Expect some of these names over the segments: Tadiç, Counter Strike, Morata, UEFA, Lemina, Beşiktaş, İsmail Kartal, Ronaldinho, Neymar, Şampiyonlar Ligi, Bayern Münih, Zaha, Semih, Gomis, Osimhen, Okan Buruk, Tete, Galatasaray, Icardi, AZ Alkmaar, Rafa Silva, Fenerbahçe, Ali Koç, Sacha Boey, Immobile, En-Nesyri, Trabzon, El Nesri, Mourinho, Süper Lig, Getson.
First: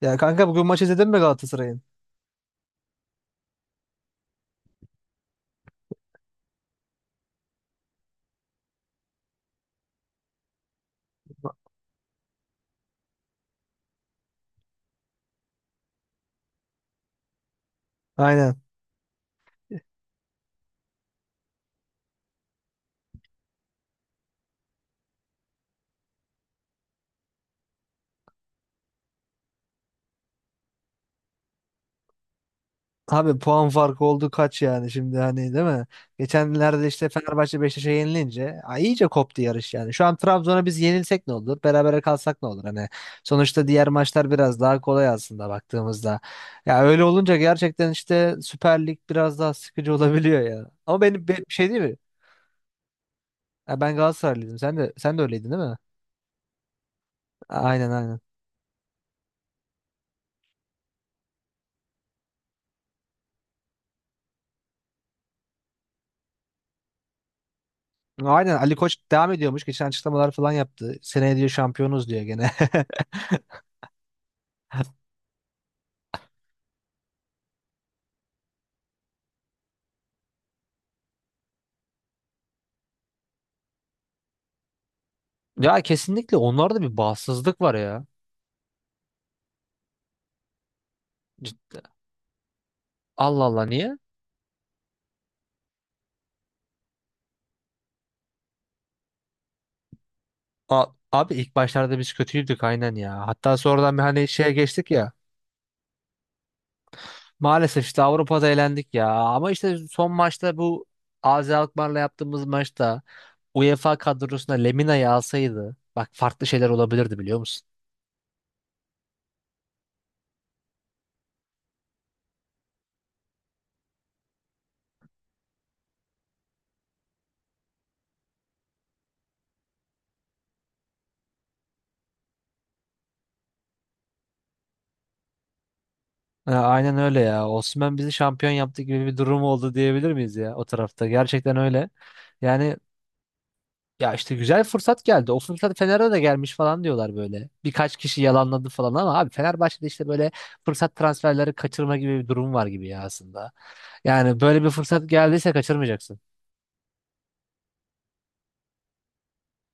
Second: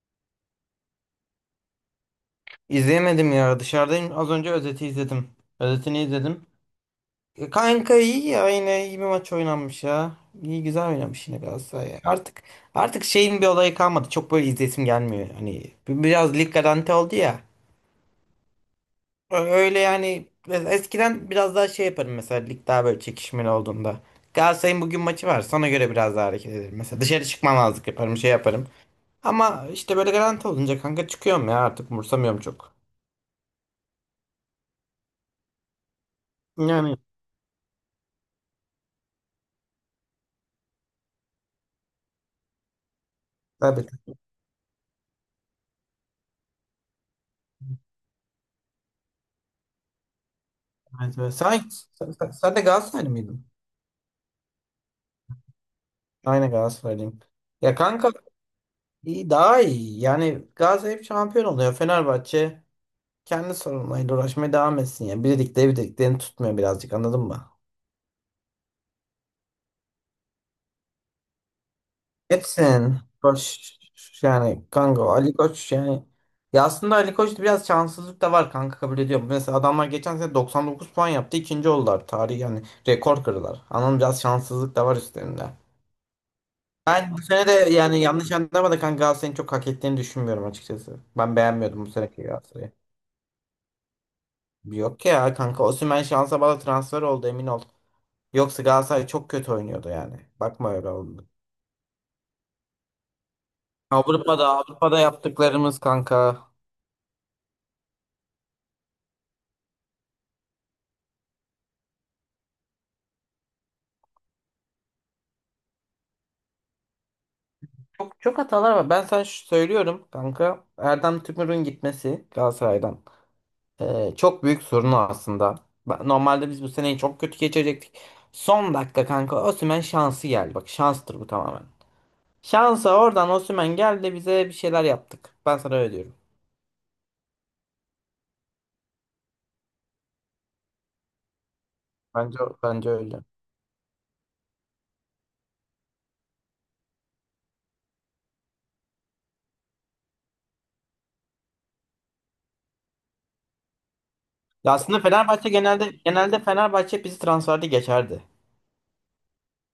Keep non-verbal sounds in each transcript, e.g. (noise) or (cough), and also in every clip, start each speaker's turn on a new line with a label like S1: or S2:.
S1: Ya kanka bugün maç izledin mi Galatasaray'ın?
S2: İzleyemedim ya dışarıdayım. Az önce özeti izledim. Özetini izledim. E, kanka iyi ya yine iyi bir maç oynanmış ya. İyi güzel oynamış yine Galatasaray ya. Artık şeyin bir olayı kalmadı. Çok böyle izlesim gelmiyor. Hani biraz lig garanti oldu ya.
S1: Aynen.
S2: Öyle yani. Mesela eskiden biraz daha şey yaparım, mesela lig daha böyle çekişmeli olduğunda. Galatasaray'ın bugün maçı var. Sana göre biraz daha hareket ederim. Mesela dışarı çıkmamazlık yaparım, şey yaparım. Ama işte böyle garanti olunca kanka çıkıyorum ya, artık umursamıyorum çok.
S1: Abi puan farkı oldu kaç yani şimdi hani değil mi? Geçenlerde
S2: Yani
S1: işte Fenerbahçe Beşiktaş'a yenilince ay iyice koptu yarış yani. Şu an Trabzon'a biz yenilsek ne olur? Berabere kalsak ne olur? Hani sonuçta diğer
S2: tabii.
S1: maçlar biraz daha kolay aslında baktığımızda. Ya öyle olunca gerçekten işte Süper Lig biraz daha sıkıcı olabiliyor ya. Ama
S2: Evet,
S1: benim
S2: evet.
S1: bir
S2: Sen,
S1: şey değil mi?
S2: sen, sen de Galatasaraylı mıydın?
S1: Ya ben Galatasaraylıydım. Sen de öyleydin değil mi?
S2: Aynen Galatasaraylıyım. Ya
S1: Aynen
S2: kanka
S1: aynen.
S2: iyi, daha iyi. Yani Galatasaray hep şampiyon oluyor. Fenerbahçe kendi sorunlarıyla uğraşmaya devam etsin ya. Birlikte birliklerini tutmuyor birazcık, anladın mı?
S1: Aynen Ali Koç devam ediyormuş. Geçen açıklamalar falan yaptı. Seneye diyor şampiyonuz diyor gene. (laughs)
S2: Etsin. Koç yani kanka Ali Koç yani ya aslında Ali Koç'ta biraz şanssızlık da var kanka, kabul ediyorum. Mesela adamlar geçen sene 99 puan yaptı, ikinci oldular. Tarih yani rekor kırdılar. Anladın mı? Biraz şanssızlık da var üstlerinde.
S1: Ya kesinlikle onlarda bir
S2: Ben bu sene de
S1: bağımsızlık var
S2: yani,
S1: ya.
S2: yanlış anlama da kanka, Galatasaray'ın çok hak ettiğini düşünmüyorum açıkçası. Ben
S1: Cid-
S2: beğenmiyordum bu seneki Galatasaray'ı.
S1: Allah Allah niye?
S2: Yok ya kanka, Osimhen şansa bağlı transfer oldu, emin ol. Yoksa Galatasaray çok kötü oynuyordu yani. Bakma,
S1: A-
S2: öyle oldu.
S1: Abi ilk başlarda biz kötüydük aynen ya. Hatta sonradan bir hani
S2: Avrupa'da
S1: şeye geçtik
S2: Avrupa'da
S1: ya.
S2: yaptıklarımız kanka.
S1: Maalesef işte Avrupa'da elendik ya. Ama işte son maçta bu AZ Alkmaar'la yaptığımız maçta UEFA kadrosuna Lemina'yı alsaydı bak farklı şeyler olabilirdi biliyor musun?
S2: Çok çok hatalar var. Ben sana şu söylüyorum kanka. Erdem Tümür'ün gitmesi Galatasaray'dan çok büyük sorunu aslında. Normalde biz bu seneyi çok kötü geçirecektik. Son dakika kanka Osimhen şansı geldi. Bak, şanstır bu tamamen. Şansa oradan Osimhen geldi, bize bir şeyler yaptık. Ben sana öyle diyorum.
S1: Ha, aynen öyle ya. Osimhen bizi şampiyon yaptı gibi bir durum oldu diyebilir miyiz ya o tarafta? Gerçekten öyle.
S2: Bence
S1: Yani
S2: bence öyle.
S1: ya işte güzel fırsat geldi. O fırsat Fener'e de gelmiş falan diyorlar böyle. Birkaç kişi yalanladı falan ama abi Fenerbahçe'de işte böyle fırsat transferleri kaçırma gibi bir durum var gibi ya aslında. Yani böyle bir
S2: Ya aslında
S1: fırsat
S2: Fenerbahçe
S1: geldiyse
S2: genelde
S1: kaçırmayacaksın.
S2: genelde Fenerbahçe bizi transferde geçerdi.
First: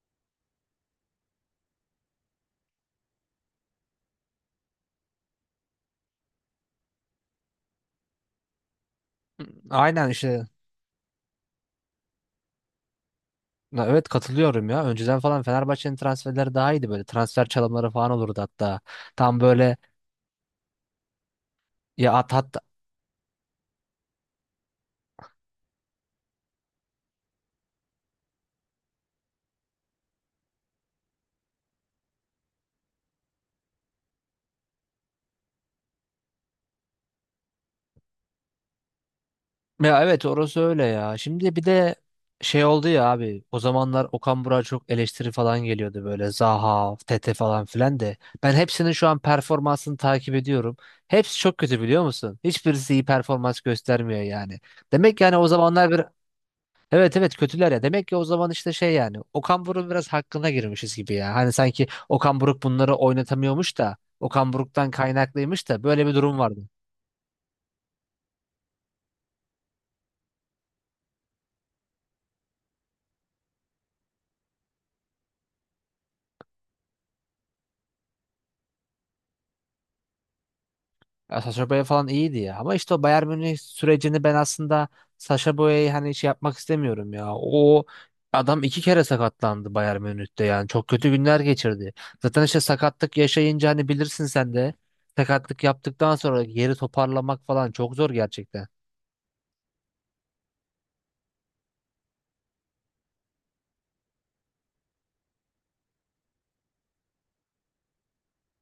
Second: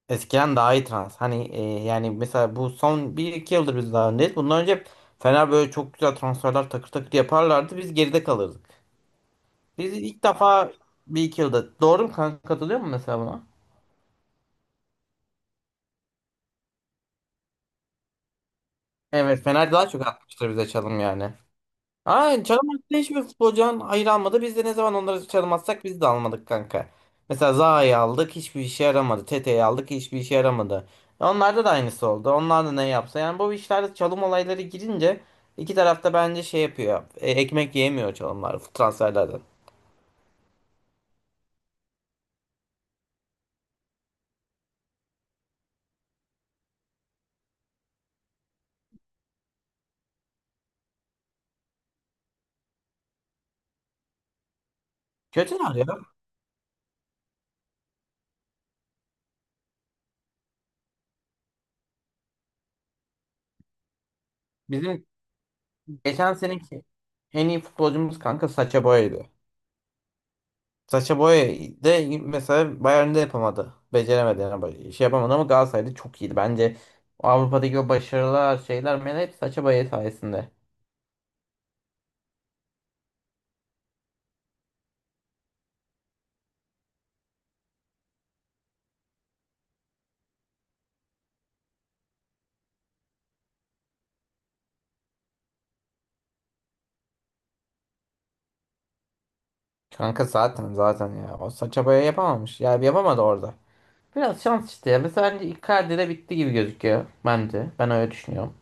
S2: Eskiden daha iyi trans. Hani yani mesela bu son bir iki yıldır biz daha öndeyiz. Bundan önce Fener böyle çok güzel transferler takır takır yaparlardı. Biz geride kalırdık. Biz
S1: Aynen
S2: ilk
S1: işte.
S2: defa bir iki yılda. Doğru mu kanka? Katılıyor mu mesela buna?
S1: Ya evet katılıyorum ya. Önceden falan Fenerbahçe'nin transferleri daha iyiydi böyle. Transfer çalımları falan olurdu hatta. Tam
S2: Evet, Fener
S1: böyle
S2: daha çok atmıştır bize çalım yani.
S1: ya at.
S2: Aynen, Çalımaz'da hiçbir futbolcudan hayır almadı. Biz de ne zaman onları çalmazsak biz de almadık kanka. Mesela Zaha'yı aldık, hiçbir işe yaramadı. Tete'yi aldık, hiçbir işe yaramadı. E, onlarda da aynısı oldu. Onlar da ne yapsa. Yani bu işlerde çalım olayları girince iki tarafta bence şey yapıyor. E, ekmek yiyemiyor çalımlar transferlerden.
S1: Ya evet orası öyle ya. Şimdi bir de şey oldu ya abi. O zamanlar Okan Burak'a çok eleştiri falan geliyordu böyle. Zaha, Tete falan filan de. Ben hepsinin şu an performansını takip ediyorum. Hepsi çok kötü biliyor musun? Hiçbirisi iyi performans göstermiyor yani. Demek yani o
S2: Kötü ne ya?
S1: zamanlar bir evet evet kötüler ya. Demek ki o zaman işte şey yani Okan Buruk'un biraz hakkına girmişiz gibi ya. Hani sanki Okan Buruk bunları oynatamıyormuş da Okan Buruk'tan
S2: Bizim
S1: kaynaklıymış da böyle bir
S2: geçen
S1: durum vardı.
S2: seneki en iyi futbolcumuz kanka Sacha Boey'di. Saça Boey de mesela Bayern'de yapamadı. Beceremedi yani. Şey yapamadı ama Galatasaray'da çok iyiydi. Bence Avrupa'daki o başarılar şeyler men hep Sacha Boey sayesinde.
S1: Ya Sacha Boey falan iyiydi ya. Ama işte o Bayern Münih sürecini ben aslında Sacha Boey'e hani şey yapmak istemiyorum ya. O adam iki kere sakatlandı Bayern Münih'te yani. Çok kötü günler geçirdi. Zaten işte sakatlık yaşayınca hani bilirsin sen de. Sakatlık yaptıktan sonra geri toparlamak falan çok zor gerçekten.
S2: Kanka zaten ya. O Sacha Boey yapamamış. Ya yapamadı orada. Biraz şans işte ya. Mesela bence Icardi'de bitti gibi gözüküyor. Bence. Ben öyle düşünüyorum.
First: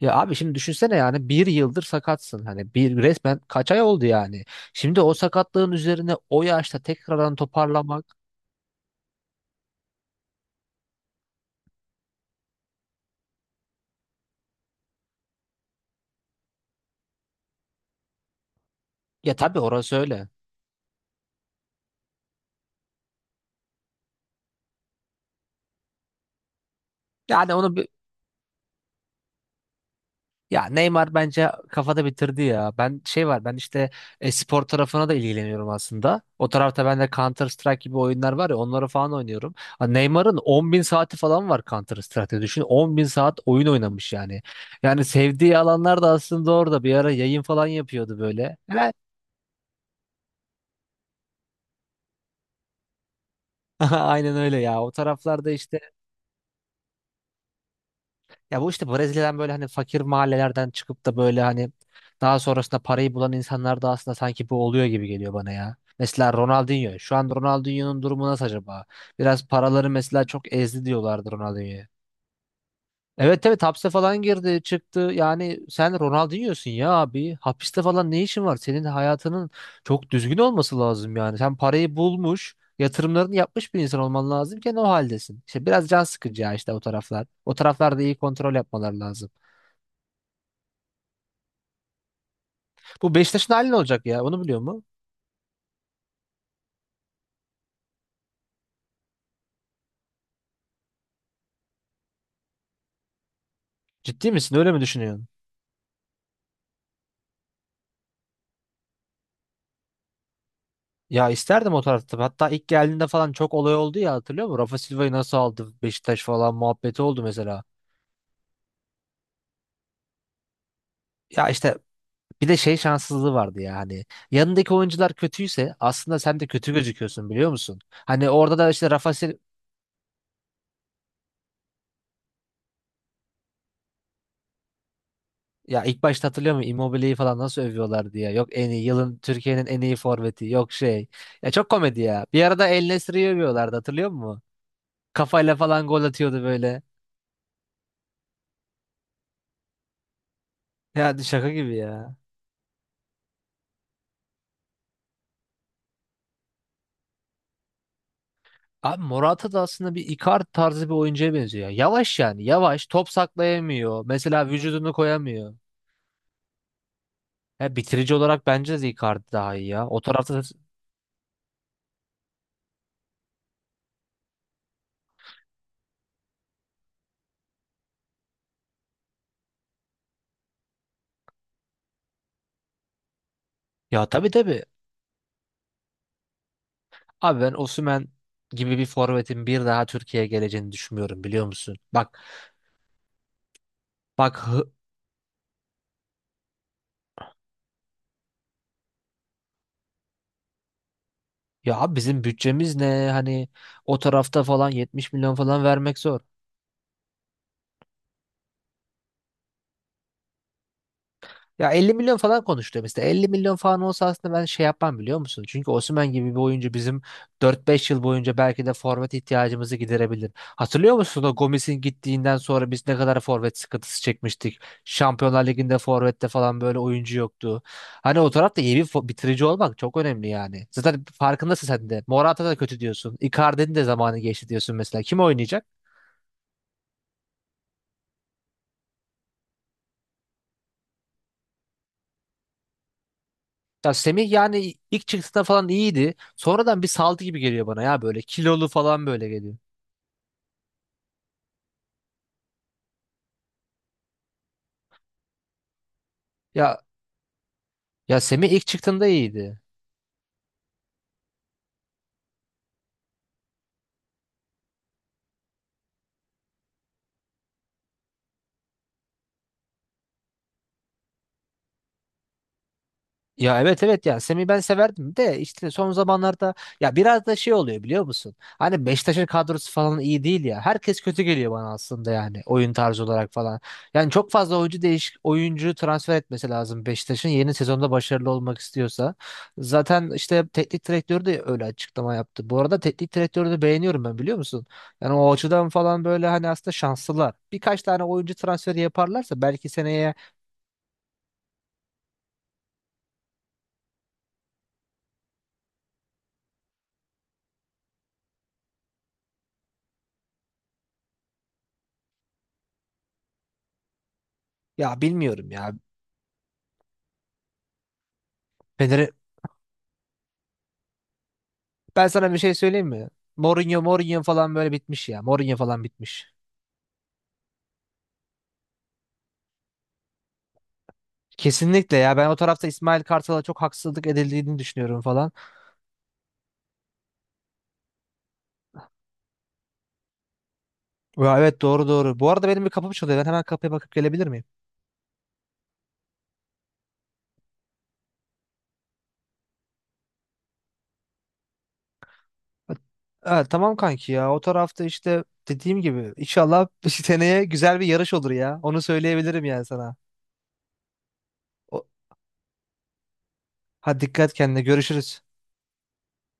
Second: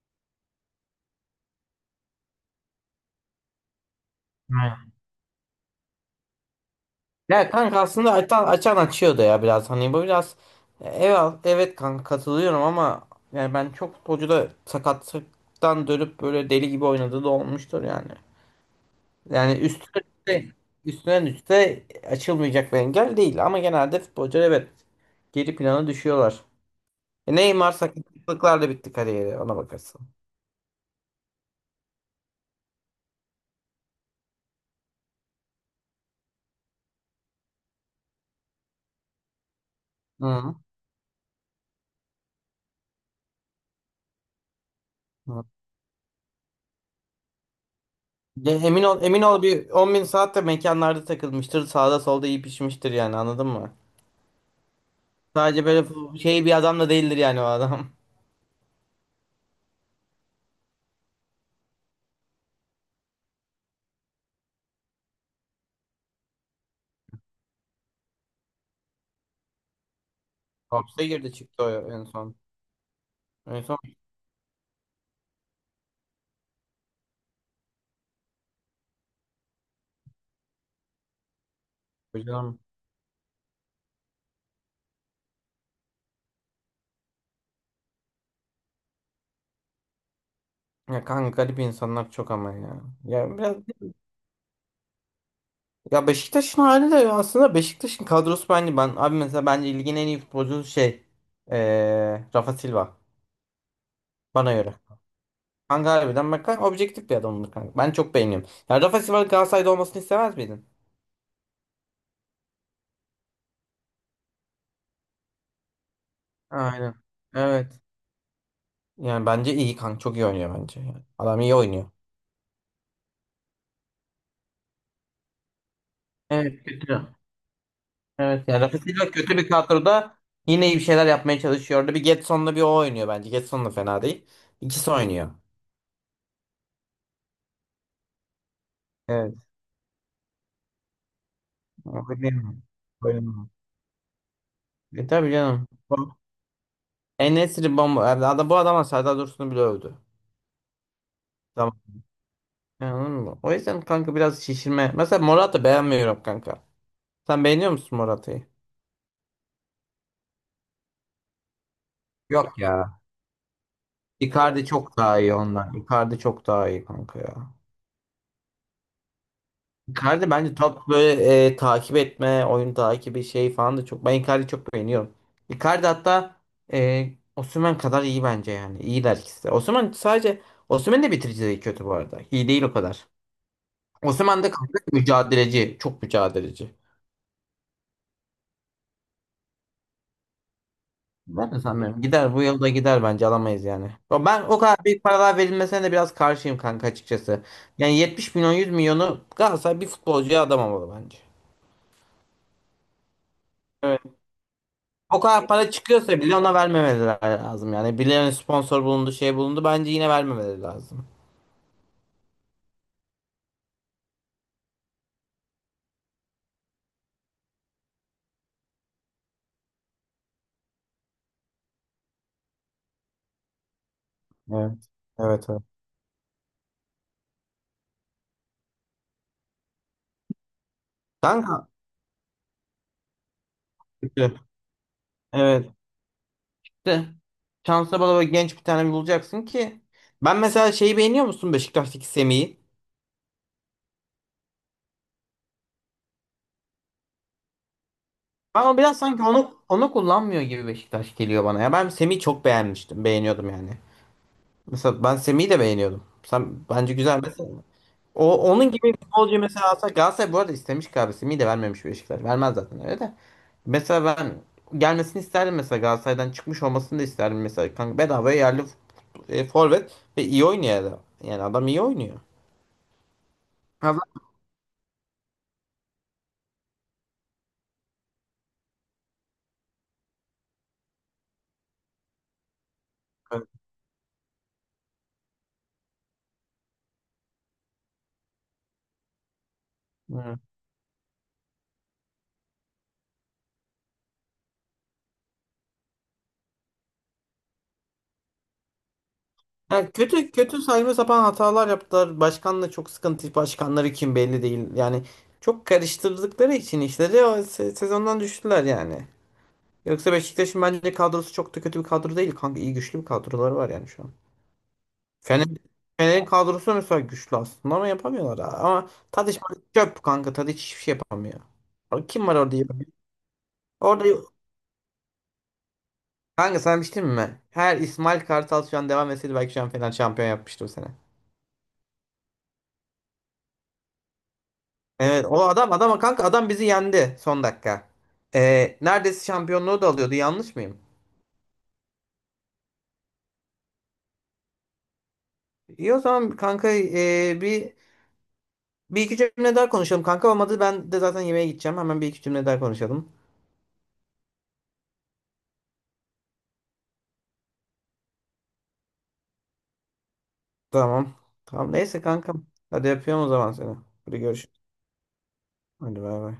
S1: Ya abi şimdi düşünsene yani bir yıldır sakatsın. Hani bir resmen kaç ay oldu yani.
S2: Aynen.
S1: Şimdi o sakatlığın üzerine o yaşta tekrardan
S2: Ya kanka
S1: toparlamak.
S2: aslında açan açıyordu ya biraz. Hani bu biraz evet, evet kanka katılıyorum ama yani ben çok futbolcu da sakatlıktan dönüp böyle deli gibi oynadığı da olmuştur yani.
S1: Ya
S2: Yani
S1: tabii orası
S2: üstüne
S1: öyle.
S2: üste, üstüne üste açılmayacak bir engel değil. Ama genelde futbolcular, evet, geri plana düşüyorlar. E,
S1: Yani
S2: Neymar
S1: onu
S2: sakatlıklarla bitti kariyeri, ona bakarsın.
S1: ya Neymar bence kafada bitirdi ya. Ben şey var ben işte spor tarafına da ilgileniyorum aslında. O tarafta ben de Counter Strike gibi oyunlar var ya onları falan oynuyorum. Ha,
S2: Hı
S1: Neymar'ın
S2: hı.
S1: 10 bin saati falan var Counter Strike'de. Düşün 10 bin saat oyun oynamış yani. Yani sevdiği alanlar da aslında orada bir ara yayın falan yapıyordu
S2: Ya
S1: böyle.
S2: emin
S1: Helal.
S2: ol, emin ol bir 10 bin saat de mekanlarda takılmıştır. Sağda solda iyi pişmiştir yani, anladın mı?
S1: (laughs) Aynen öyle ya. O taraflarda
S2: Sadece
S1: işte
S2: böyle şey bir adam da değildir yani o adam. (laughs)
S1: ya bu işte Brezilya'dan böyle hani fakir mahallelerden çıkıp da böyle hani daha sonrasında parayı bulan insanlar da aslında sanki bu oluyor gibi geliyor bana ya. Mesela Ronaldinho. Şu an Ronaldinho'nun durumu nasıl acaba? Biraz paraları mesela çok ezdi
S2: Hapse
S1: diyorlardı
S2: girdi çıktı
S1: Ronaldinho'ya.
S2: o en son.
S1: Evet evet
S2: En son.
S1: hapse falan girdi çıktı. Yani sen Ronaldinho'sun ya abi. Hapiste falan ne işin var? Senin hayatının çok düzgün olması lazım yani. Sen parayı bulmuş,
S2: Hocam.
S1: yatırımlarını yapmış bir insan olman lazımken o haldesin. İşte biraz can sıkıcı ya işte o taraflar. O taraflarda iyi kontrol yapmaları lazım.
S2: Ya kanka garip insanlar çok ama ya.
S1: Bu
S2: Ya
S1: Beşiktaş'ın
S2: biraz.
S1: hali ne olacak ya? Onu biliyor mu?
S2: Ya Beşiktaş'ın hali de aslında Beşiktaş'ın kadrosu bence, ben abi mesela bence ligin en iyi futbolcusu şey Rafa Silva,
S1: Ciddi
S2: bana
S1: misin? Öyle
S2: göre.
S1: mi düşünüyorsun?
S2: Kanka harbiden, bak kanka objektif bir adamdır kanka. Ben çok beğeniyorum. Ya Rafa Silva Galatasaray'da olmasını istemez miydin?
S1: Ya isterdim o tarafta. Hatta ilk geldiğinde falan çok olay oldu ya hatırlıyor musun? Rafa Silva'yı nasıl aldı Beşiktaş falan
S2: Aynen.
S1: muhabbeti oldu mesela.
S2: Evet. Yani bence iyi kanka, çok iyi oynuyor bence. Yani adam
S1: Ya
S2: iyi
S1: işte
S2: oynuyor.
S1: bir de şey şanssızlığı vardı ya hani. Yanındaki oyuncular kötüyse aslında sen de
S2: Evet,
S1: kötü
S2: kötü.
S1: gözüküyorsun biliyor musun? Hani
S2: Evet.
S1: orada
S2: Yani
S1: da
S2: Rafa
S1: işte
S2: Silva
S1: Rafa Sil
S2: kötü bir kadroda yine iyi bir şeyler yapmaya çalışıyor. Orada bir Getson'la bir o oynuyor bence. Getson da fena değil. İkisi oynuyor.
S1: ya ilk başta hatırlıyor musun? Immobile'yi falan nasıl övüyorlar diye. Yok en iyi yılın
S2: Evet.
S1: Türkiye'nin en iyi forveti. Yok şey. Ya çok komedi ya. Bir
S2: Oynayamam.
S1: arada El Nesri'yi
S2: Oynayamam.
S1: övüyorlardı hatırlıyor musun?
S2: E, tabii
S1: Kafayla
S2: canım.
S1: falan gol atıyordu böyle.
S2: En-Nesyri bomba. Yani adam, bu adama Serdar Dursun'u bile övdü.
S1: Yani şaka gibi
S2: Tamam.
S1: ya.
S2: Yani, anladın mı? O yüzden kanka biraz şişirme. Mesela Morata beğenmiyorum kanka. Sen beğeniyor musun Morata'yı?
S1: Abi Morata da aslında bir Icardi tarzı bir oyuncuya benziyor. Yavaş yani
S2: Yok
S1: yavaş
S2: ya.
S1: top saklayamıyor. Mesela
S2: Icardi
S1: vücudunu
S2: çok daha iyi
S1: koyamıyor.
S2: ondan. Icardi çok daha iyi kanka ya.
S1: Ya bitirici olarak bence de Icardi daha iyi ya. O
S2: Icardi
S1: tarafta da...
S2: bence top böyle takip etme, oyun takibi şey falan da çok. Ben Icardi'yi çok beğeniyorum. Icardi hatta e, Osimhen kadar iyi bence yani. İyiler ikisi de. Osimhen sadece. Osimhen de bitirici değil, kötü bu arada. İyi değil o kadar.
S1: Ya tabii
S2: Osimhen de
S1: tabii.
S2: kanka mücadeleci. Çok mücadeleci.
S1: Abi ben Osimhen gibi bir forvetin bir daha Türkiye'ye geleceğini düşünmüyorum biliyor
S2: Ben de
S1: musun?
S2: sanmıyorum. Gider bu yılda, gider bence alamayız yani. Ama
S1: Bak
S2: ben o
S1: hı-
S2: kadar büyük paralar verilmesine de biraz karşıyım kanka açıkçası. Yani 70 milyon, 100 milyonu Galatasaray bir futbolcuya adamamalı bence.
S1: Ya abi bizim bütçemiz ne? Hani o
S2: Evet.
S1: tarafta falan 70
S2: O
S1: milyon
S2: kadar
S1: falan
S2: para
S1: vermek zor.
S2: çıkıyorsa bile ona vermemeleri lazım yani. Birilerine sponsor bulundu, şey bulundu, bence yine vermemeleri lazım.
S1: Ya 50 milyon falan konuştu mesela. 50 milyon falan olsa aslında ben şey yapmam biliyor musun? Çünkü Osimhen gibi bir oyuncu bizim 4 5 yıl boyunca belki de forvet ihtiyacımızı giderebilir. Hatırlıyor musun o Gomis'in gittiğinden sonra biz ne kadar forvet sıkıntısı çekmiştik?
S2: Evet. Evet,
S1: Şampiyonlar
S2: evet.
S1: Ligi'nde forvette falan böyle oyuncu yoktu. Hani o tarafta iyi bir bitirici olmak çok önemli yani. Zaten farkındasın
S2: Kanka.
S1: sen de. Morata da kötü diyorsun. Icardi'nin de zamanı
S2: Kötü.
S1: geçti diyorsun mesela. Kim
S2: Evet.
S1: oynayacak?
S2: De. Şansa bala bala genç bir tane bulacaksın ki. Ben mesela, şeyi beğeniyor musun Beşiktaş'taki Semih'i?
S1: Ya Semih yani ilk çıktığında falan iyiydi. Sonradan bir saldı gibi geliyor bana ya böyle kilolu
S2: Ama biraz
S1: falan
S2: sanki
S1: böyle geliyor.
S2: onu kullanmıyor gibi Beşiktaş, geliyor bana ya. Ben Semih'i çok beğenmiştim. Beğeniyordum yani. Mesela ben Semih'i de beğeniyordum. Sen
S1: Ya
S2: bence güzel mesela.
S1: ya
S2: O
S1: Semih ilk
S2: onun gibi bir
S1: çıktığında
S2: futbolcu
S1: iyiydi.
S2: mesela alsak Galatasaray, bu arada istemiş galiba Semih'i de vermemiş Beşiktaş. Vermez zaten öyle de. Mesela ben gelmesini isterdim mesela, Galatasaray'dan çıkmış olmasını da isterdim mesela. Kanka bedava yerli forvet ve iyi oynuyor adam. Yani adam iyi oynuyor.
S1: Ya evet
S2: Ha,
S1: evet ya Semih ben severdim de işte son zamanlarda ya biraz da şey oluyor biliyor musun? Hani Beşiktaş'ın kadrosu falan iyi değil ya. Herkes kötü geliyor bana aslında yani oyun tarzı olarak falan. Yani çok fazla oyuncu değiş oyuncu transfer etmesi lazım Beşiktaş'ın yeni sezonda başarılı olmak istiyorsa. Zaten
S2: bak.
S1: işte teknik direktörü de öyle açıklama yaptı. Bu arada teknik direktörü de beğeniyorum ben biliyor musun? Yani o açıdan falan böyle hani aslında şanslılar. Birkaç tane oyuncu transferi yaparlarsa belki
S2: Yani
S1: seneye
S2: kötü kötü saçma sapan hatalar yaptılar. Başkanla çok sıkıntı. Başkanları kim belli değil. Yani çok karıştırdıkları için işleri o sezondan düştüler yani. Yoksa Beşiktaş'ın bence kadrosu çok da kötü bir kadro değil kanka. İyi, güçlü bir kadroları var yani şu an.
S1: ya
S2: Fener,
S1: bilmiyorum ya.
S2: Fener'in kadrosu mesela güçlü aslında ama yapamıyorlar ha. Ama Tadiç çöp kanka. Tadiç hiçbir şey yapamıyor. Abi,
S1: Ben
S2: kim
S1: sana
S2: var
S1: bir şey
S2: orada iyi?
S1: söyleyeyim mi? Mourinho,
S2: Orada
S1: Mourinho falan böyle bitmiş ya. Mourinho falan bitmiş.
S2: kanka, sana bir şey diyeyim mi? Her İsmail Kartal şu an devam etseydi belki şu an Fener şampiyon yapmıştı o sene.
S1: Kesinlikle ya. Ben o tarafta İsmail Kartal'a çok haksızlık edildiğini düşünüyorum
S2: Evet,
S1: falan.
S2: o adam adama kanka, adam bizi yendi son dakika. Neredeyse şampiyonluğu da alıyordu, yanlış mıyım?
S1: Ya evet doğru doğru. Bu arada benim bir kapım çalıyor. Ben hemen kapıya bakıp gelebilir miyim?
S2: İyi o zaman kanka bir iki cümle daha konuşalım kanka, olmadı ben de zaten yemeğe gideceğim, hemen bir iki cümle daha konuşalım.
S1: Evet tamam kanki ya. O tarafta işte dediğim gibi inşallah (laughs) seneye güzel bir yarış olur ya. Onu söyleyebilirim yani sana.
S2: Tamam. Tamam
S1: O...
S2: neyse kankam. Hadi yapıyorum o zaman seni.
S1: Hadi
S2: Hadi
S1: dikkat
S2: görüşürüz.
S1: kendine. Görüşürüz.
S2: Hadi bay bay.